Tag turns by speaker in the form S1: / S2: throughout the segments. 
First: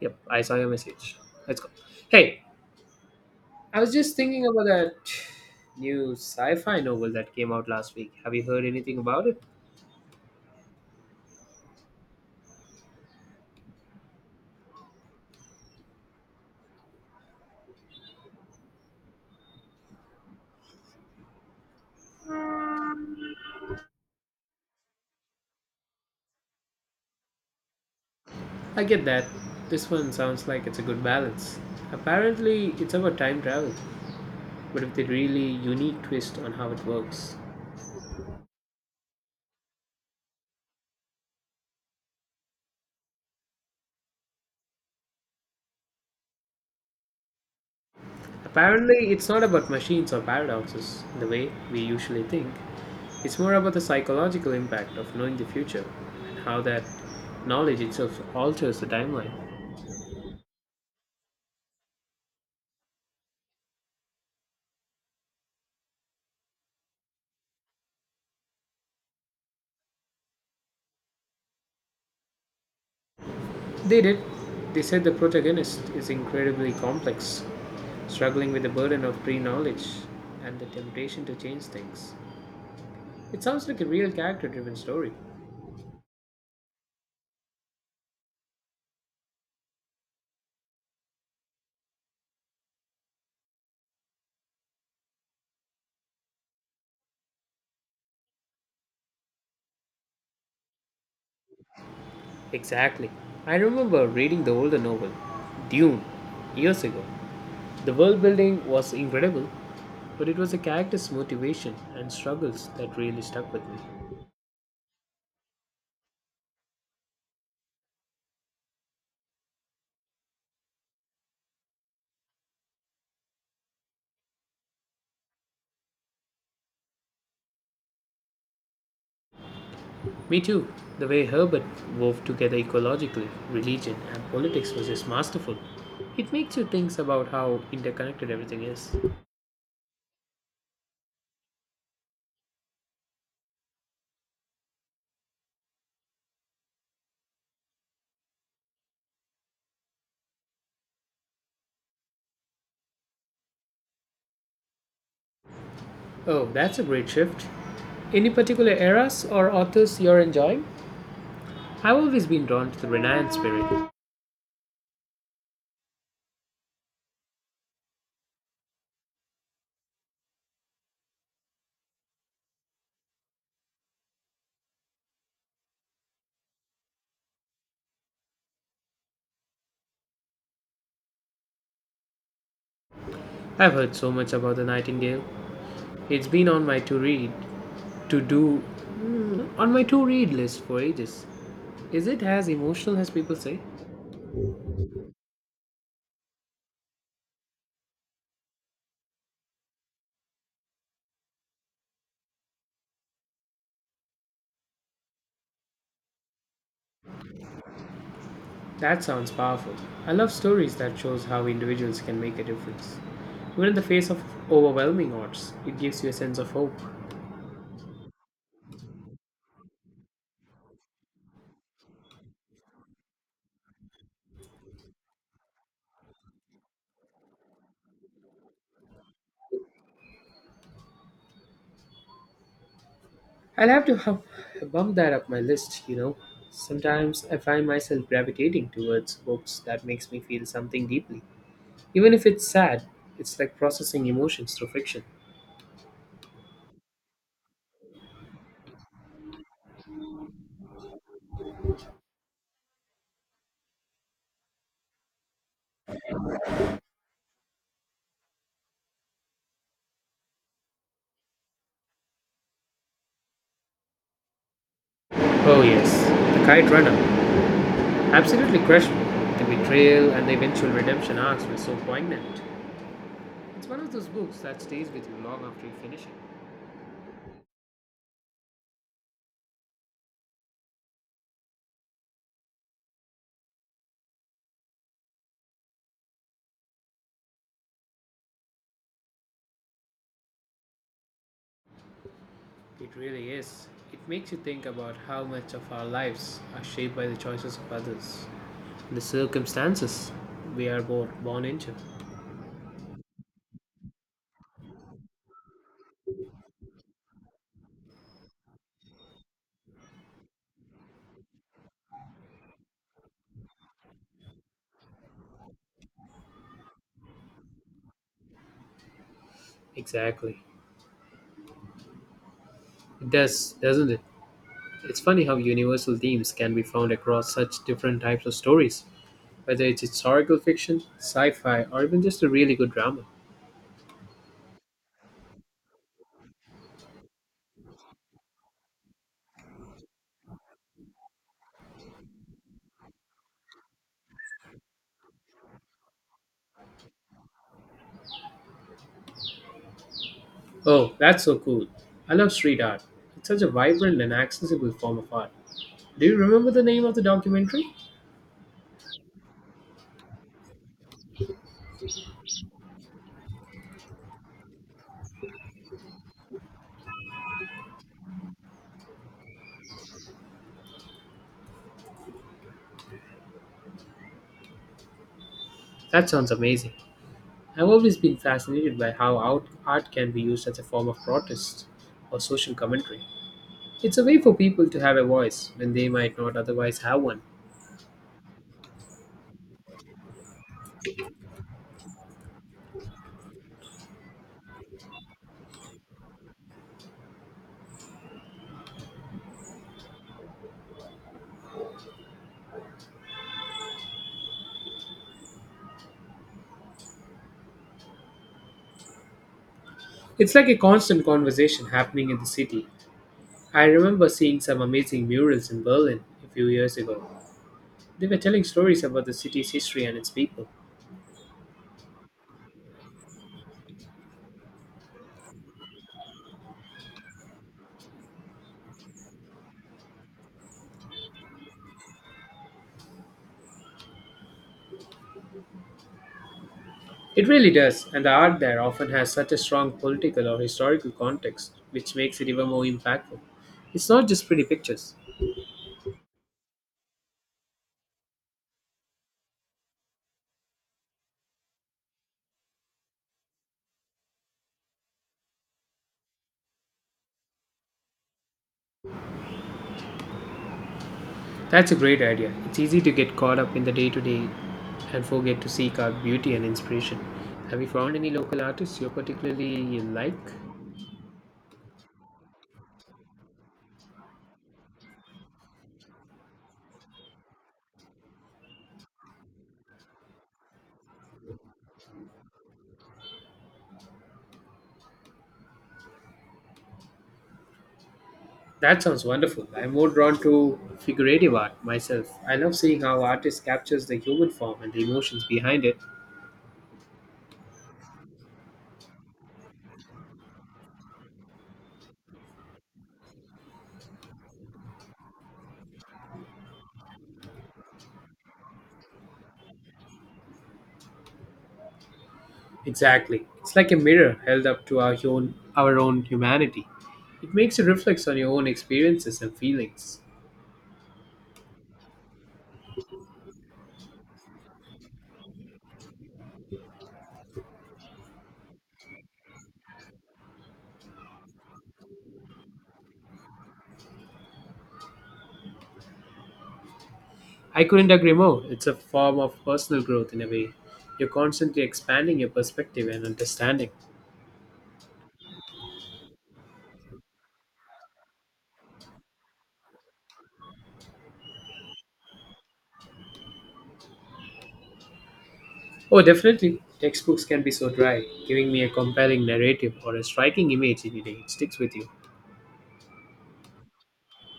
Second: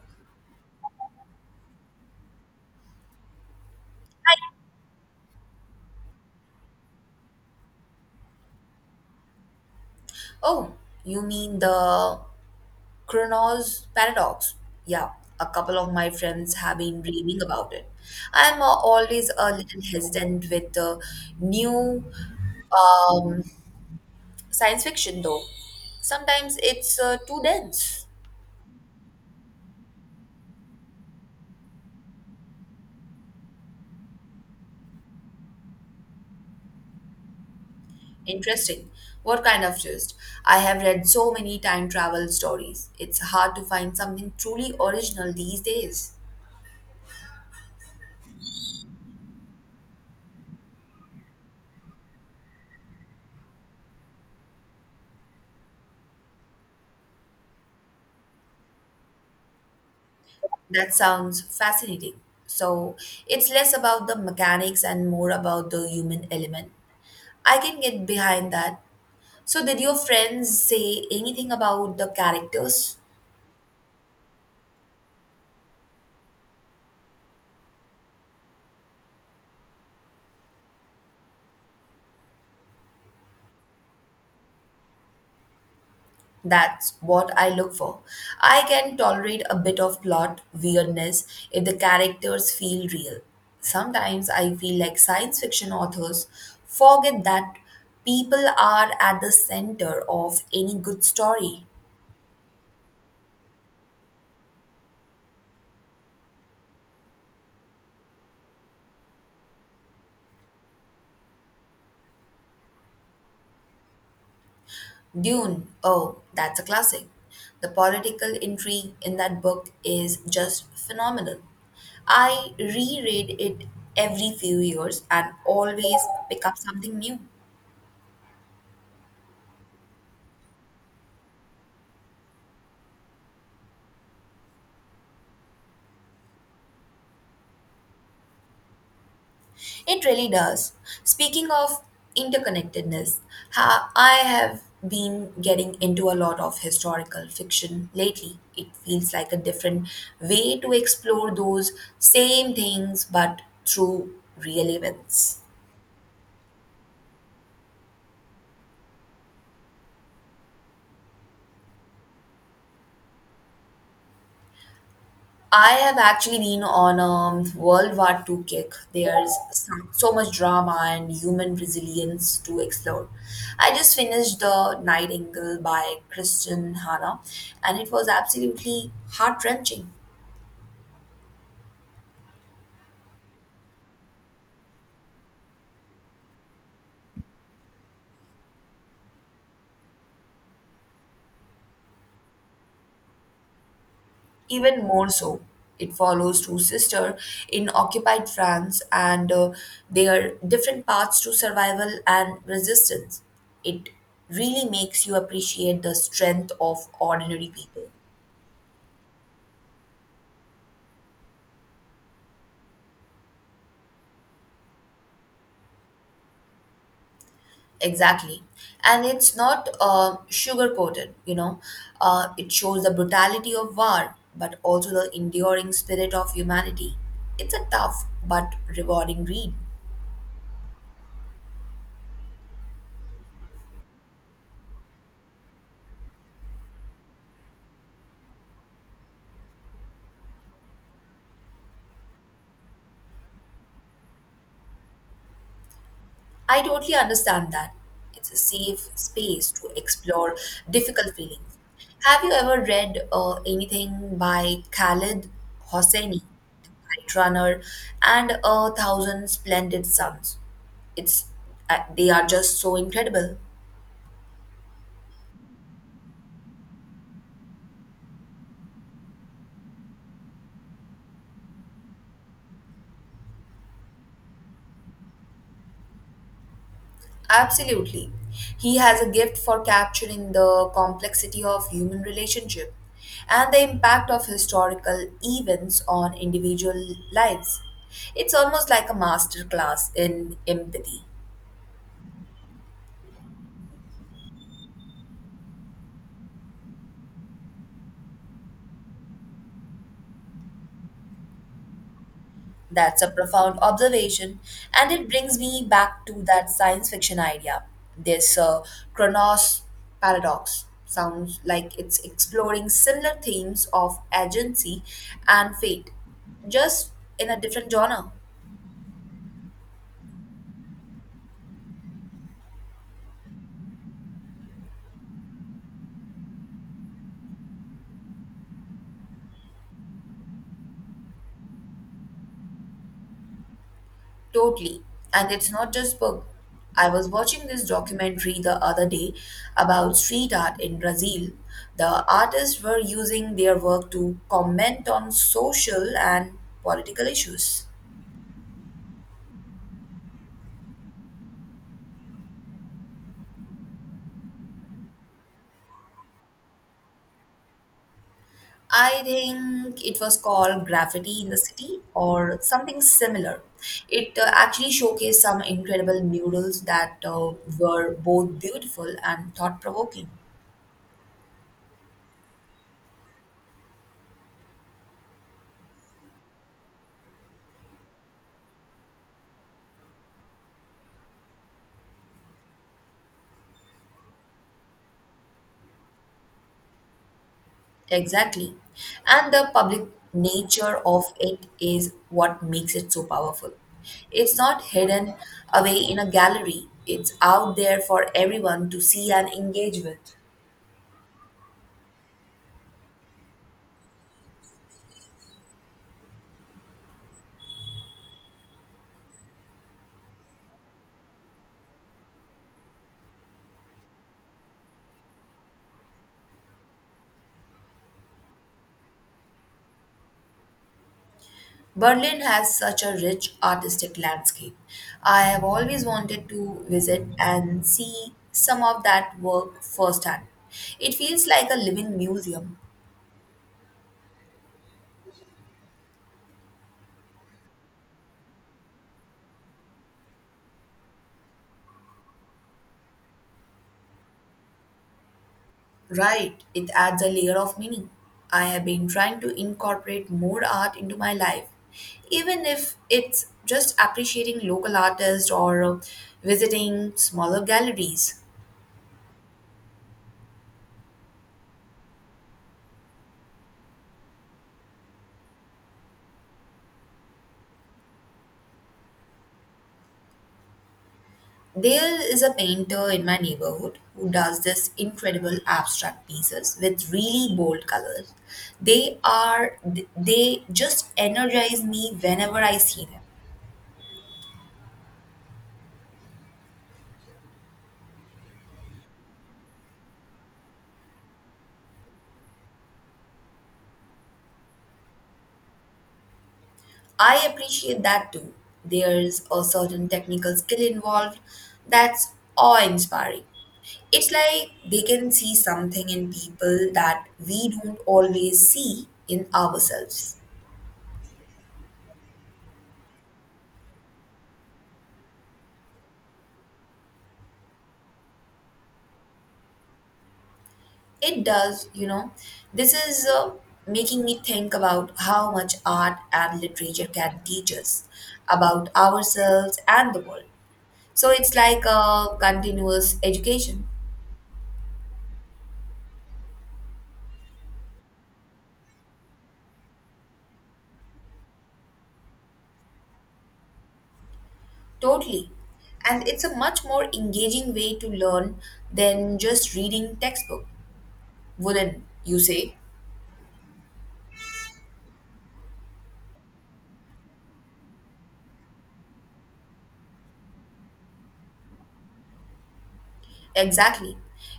S1: Yep, I saw your message. Let's go. Hey, I was just thinking about that new sci fi novel that came out last week. Have you heard anything about it?
S2: Oh, you mean the Chronos paradox? Yeah, a couple of my friends have been raving about it. I'm always a little hesitant with new um, science fiction, though. Sometimes it's too dense.
S1: I get that. This one sounds like it's a good balance. Apparently, it's about time travel, but with a really unique twist on how it works.
S2: Interesting. What kind of twist? I have read so many time travel stories. It's hard to find something truly original these days.
S1: Apparently, it's not about machines or paradoxes, the way we usually think. It's more about the psychological impact of knowing the future and how that knowledge itself alters the timeline.
S2: That sounds fascinating. So it's less about the mechanics and more about the human element. I can get behind that. So, did your friends say anything about the characters?
S1: They did. They said the protagonist is incredibly complex, struggling with the burden of pre knowledge and the temptation to change things. It sounds like a real character driven story.
S2: That's what I look for. I can tolerate a bit of plot weirdness if the characters feel real. Sometimes I feel like science fiction authors forget that people are at the center of any good story.
S1: Exactly. I remember reading the older novel, Dune, years ago. The world building was incredible, but it was the character's motivation and struggles that really stuck with me.
S2: Dune, oh, that's a classic. The political intrigue in that book is just phenomenal. I reread it every few years and always pick up something new.
S1: Me too. The way Herbert wove together ecologically, religion, and politics was just masterful. It makes you think about how interconnected everything is.
S2: It really does. Speaking of interconnectedness, I have been getting into a lot of historical fiction lately. It feels like a different way to explore those same things but through real events.
S1: Oh, that's a great shift. Any particular eras or authors you're enjoying? I've always been drawn to the Renaissance period.
S2: I have actually been on a World War Two kick. There's so much drama and human resilience to explore. I just finished The Nightingale by Christian Hanna, and it was absolutely heart wrenching.
S1: I've heard so much about the Nightingale. It's been on my to read, to do, on my to read list for ages. Is it as emotional as people say?
S2: Even more so, it follows two sisters in occupied France and their different paths to survival and resistance. It really makes you appreciate the strength of ordinary people.
S1: That sounds powerful. I love stories that shows how individuals can make a difference. Even in the face of overwhelming odds, it gives you a sense of hope.
S2: Exactly. And it's not sugar coated. It shows the brutality of war, but also the enduring spirit of humanity. It's a tough but rewarding read.
S1: I'll have to bump that up my list. Sometimes I find myself gravitating towards books that makes me feel something deeply. Even if it's sad, it's like processing emotions through fiction.
S2: I totally understand that. It's a safe space to explore difficult feelings. Have you ever read anything by Khalid Hosseini, The Kite Runner, and A Thousand Splendid Suns? It's they are just so incredible.
S1: Oh yes, The Kite Runner. Absolutely crushed me. The betrayal and the eventual redemption arcs were so poignant. It's one of those books that stays with you long after you finish it.
S2: Absolutely. He has a gift for capturing the complexity of human relationship and the impact of historical events on individual lives. It's almost like a masterclass in empathy.
S1: It really is. It makes you think about how much of our lives are shaped by the choices of others, the circumstances we are both born into.
S2: That's a profound observation, and it brings me back to that science fiction idea. This Kronos paradox sounds like it's exploring similar themes of agency and fate, just in a different genre.
S1: Exactly. It does, doesn't it? It's funny how universal themes can be found across such different types of stories, whether it's historical fiction, sci fi, or even just a really good drama.
S2: Totally. And it's not just book. I was watching this documentary the other day about street art in Brazil. The artists were using their work to comment on social and political issues.
S1: Oh, that's so cool. I love street art. It's such a vibrant and accessible form of art. Do you remember the name of the documentary?
S2: I think it was called Graffiti in the City or something similar. It actually showcased some incredible murals that were both beautiful and thought provoking.
S1: That sounds amazing. I've always been fascinated by how art can be used as a form of protest or social commentary. It's a way for people to have a voice when they might not otherwise have one.
S2: Exactly. And the public nature of it is what makes it so powerful. It's not hidden away in a gallery, it's out there for everyone to see and engage with.
S1: It's like a constant conversation happening in the city. I remember seeing some amazing murals in Berlin a few years ago. They were telling stories about the city's history and its people.
S2: Berlin has such a rich artistic landscape. I have always wanted to visit and see some of that work firsthand. It feels like a living museum.
S1: It really does, and the art there often has such a strong political or historical context, which makes it even more impactful. It's not just pretty pictures.
S2: Right, it adds a layer of meaning. I have been trying to incorporate more art into my life, even if it's just appreciating local artists or visiting smaller galleries.
S1: That's a great idea. It's easy to get caught up in the day to day and forget to seek out beauty and inspiration. Have you found any local artists you particularly like?
S2: There is a painter in my neighborhood who does this incredible abstract pieces with really bold colors. They are they just energize me whenever I see them.
S1: That sounds wonderful. I'm more drawn to figurative art myself. I love seeing how artists captures the human form and the emotions behind it.
S2: I appreciate that too. There's a certain technical skill involved that's awe inspiring. It's like they can see something in people that we don't always see in ourselves.
S1: Exactly. It's like a mirror held up to our own humanity. It makes you reflect on your own experiences and feelings.
S2: It does, you know. This is making me think about how much art and literature can teach us about ourselves and the world. So it's like a continuous education.
S1: I couldn't agree more. It's a form of personal growth in a way. You're constantly expanding your perspective and understanding.
S2: Totally. And it's a much more engaging way to learn than just reading textbook, wouldn't you say?
S1: Oh, definitely. Textbooks can be so dry, giving me a compelling narrative or a striking image any day. It sticks with you.
S2: Exactly.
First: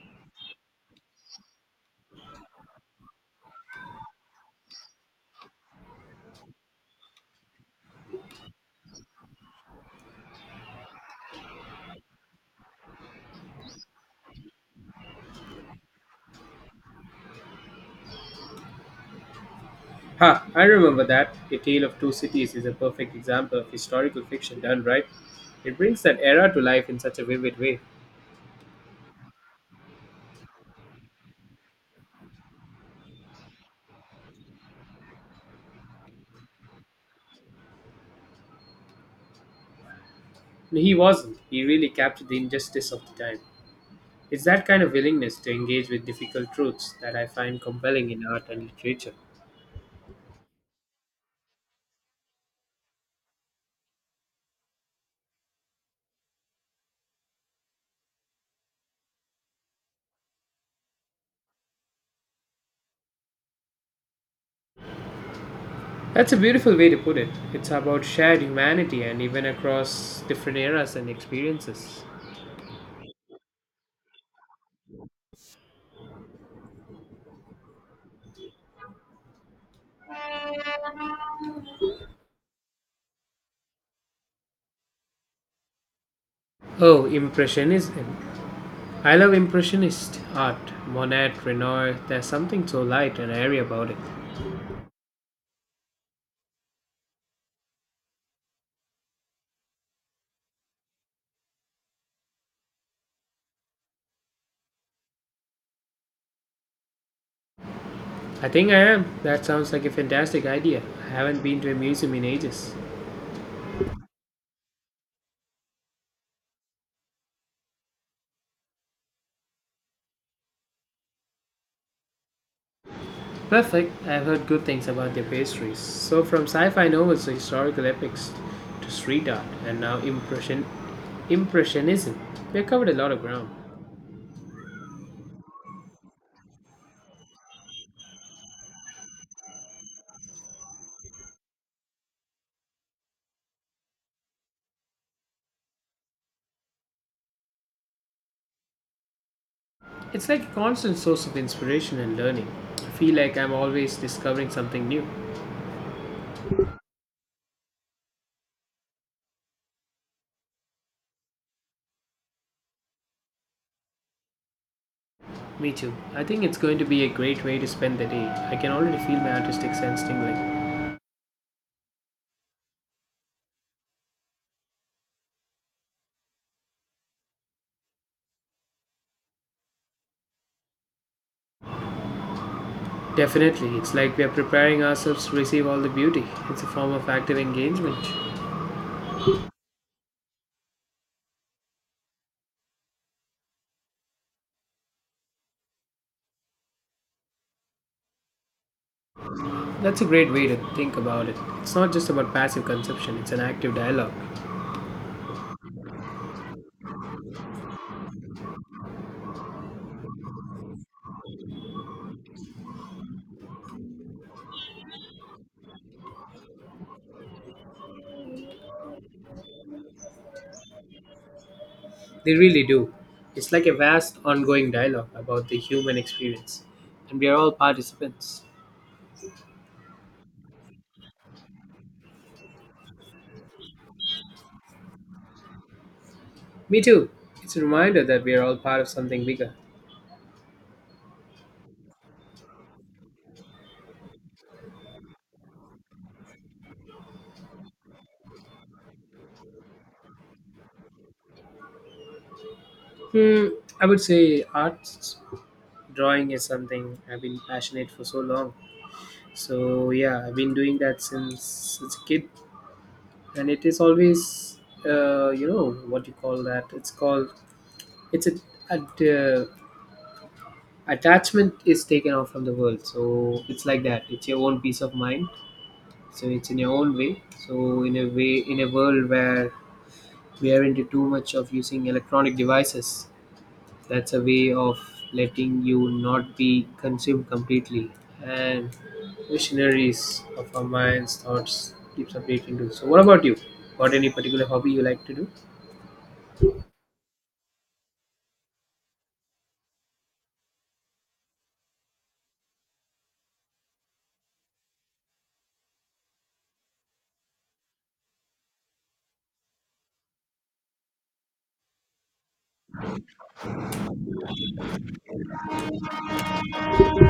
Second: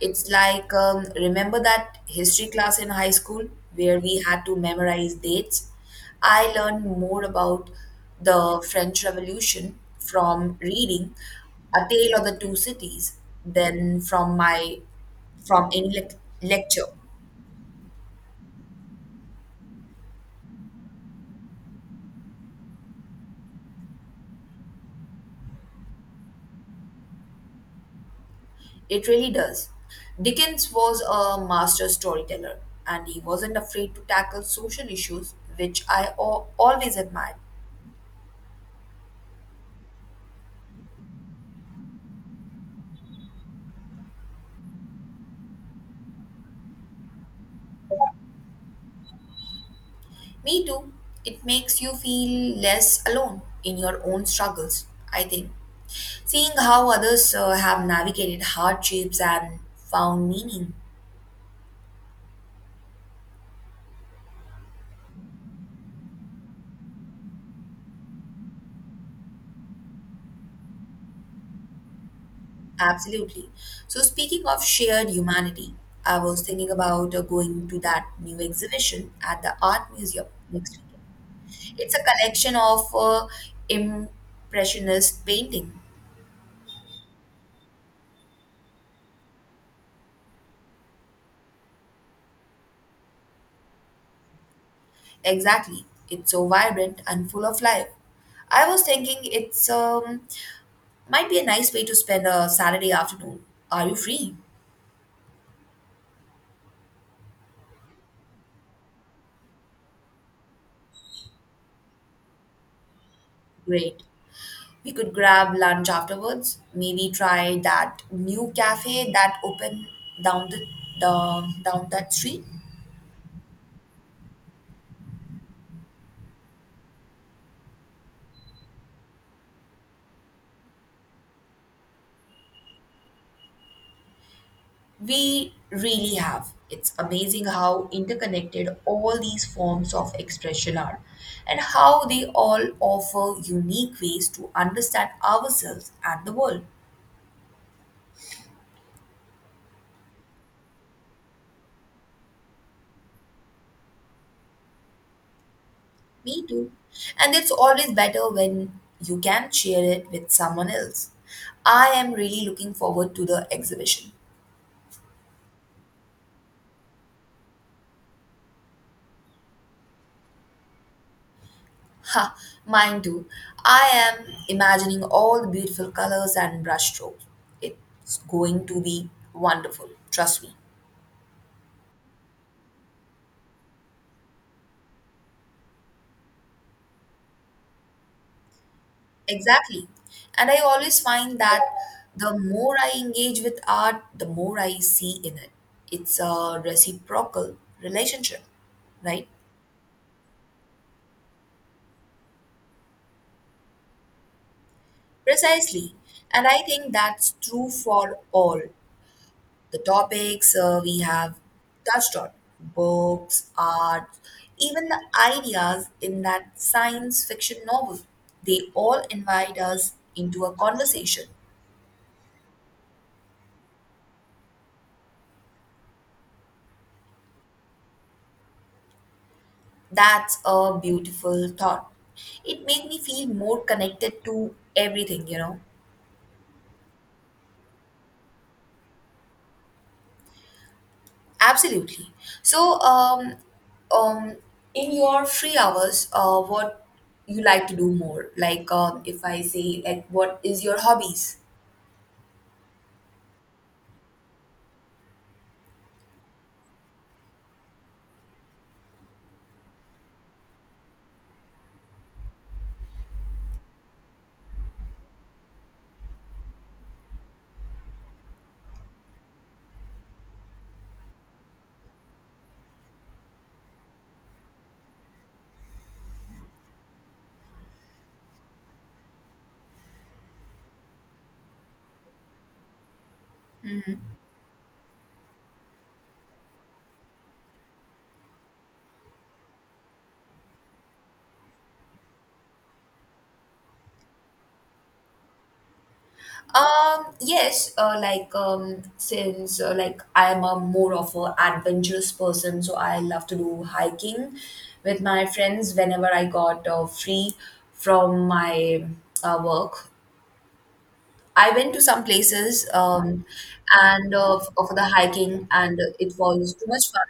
S2: It's like, remember that history class in high school where we had to memorize dates? I learned more about the French Revolution from reading A Tale of the Two Cities than from any lecture.
S1: Ha, I remember that. A Tale of Two Cities is a perfect example of historical fiction done right. It brings that era to life in such a vivid way.
S2: It really does. Dickens was a master storyteller and he wasn't afraid to tackle social issues, which I always admired.
S1: And He wasn't. He really captured the injustice of the time. It's that kind of willingness to engage with difficult truths that I find compelling in art and literature.
S2: Me too. It makes you feel less alone in your own struggles, I think. Seeing how others have navigated hardships and found meaning.
S1: That's a beautiful way to put it. It's about shared humanity and even across different eras and experiences.
S2: Absolutely. So, speaking of shared humanity, I was thinking about going to that new exhibition at the Art Museum next week. It's a collection of impressionist painting.
S1: Oh, Impressionism. I love Impressionist art. Monet, Renoir, there's something so light and airy about it.
S2: Exactly. It's so vibrant and full of life. I was thinking it's might be a nice way to spend a Saturday afternoon. Are you free?
S1: I think I am. That sounds like a fantastic idea. I haven't been to a museum in ages.
S2: Great. We could grab lunch afterwards. Maybe try that new cafe that opened down the down that street.
S1: Perfect. I've heard good things about their pastries. So, from sci fi novels to historical epics to street art and now impression, Impressionism, we've covered a lot of ground.
S2: We really have. It's amazing how interconnected all these forms of expression are and how they all offer unique ways to understand ourselves and the world.
S1: It's like a constant source of inspiration and learning. I feel like I'm always discovering something new.
S2: Me too. And it's always better when you can share it with someone else. I am really looking forward to the exhibition.
S1: Me too. I think it's going to be a great way to spend the day. I can already feel my artistic sense tingling.
S2: Ha, mine too. I am imagining all the beautiful colors and brushstrokes. It's going to be wonderful, trust me.
S1: Definitely, it's like we are preparing ourselves to receive all the beauty. It's a form of active engagement.
S2: Exactly. And I always find that the more I engage with art, the more I see in it. It's a reciprocal relationship, right?
S1: That's a great way to think about it. It's not just about passive consumption, it's an active dialogue.
S2: Precisely. And I think that's true for all the topics we have touched on books, art, even the ideas in that science fiction novel. They all invite us into a conversation.
S1: They really do. It's like a vast ongoing dialogue about the human experience, and we are all participants.
S2: That's a beautiful thought. It made me feel more connected to everything, you know.
S1: Me too. It's a reminder that we are all part of something bigger.
S2: Absolutely. So, um, in your free hours, what you like to do more? Like, if I say, like, what is your hobbies?
S1: Hmm, I would say arts drawing is something I've been passionate for so long. So yeah, I've been doing that since a kid, and it is always, you know, what you call that? It's called it's a attachment is taken off from the world. So it's like that. It's your own peace of mind. So it's in your own way. So in a way, in a world where we are into too much of using electronic devices, that's a way of letting you not be consumed completely. And visionaries of our minds, thoughts keeps updating too. So what about you? Got any particular hobby you like to do?
S2: Yes, like since like I am a more of a adventurous person, so I love to do hiking with my friends whenever I got free from my work. I went to some places and for the hiking, and it was too much fun.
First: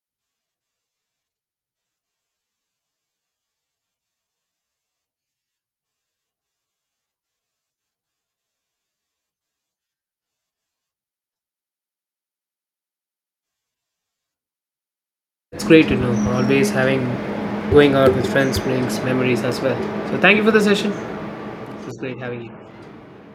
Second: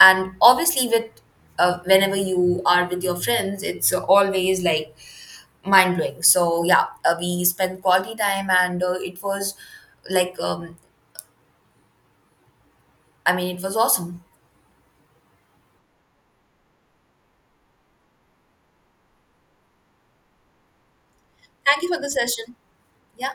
S2: And obviously, with whenever you are with your friends, it's always like mind blowing. So yeah, we spent quality time, and it was like it was awesome.
S1: It's great to know. Always having going out with friends brings memories as well. So thank you for the session.
S2: Thank
S1: It
S2: you
S1: was
S2: for the
S1: great having you.
S2: session. Yeah.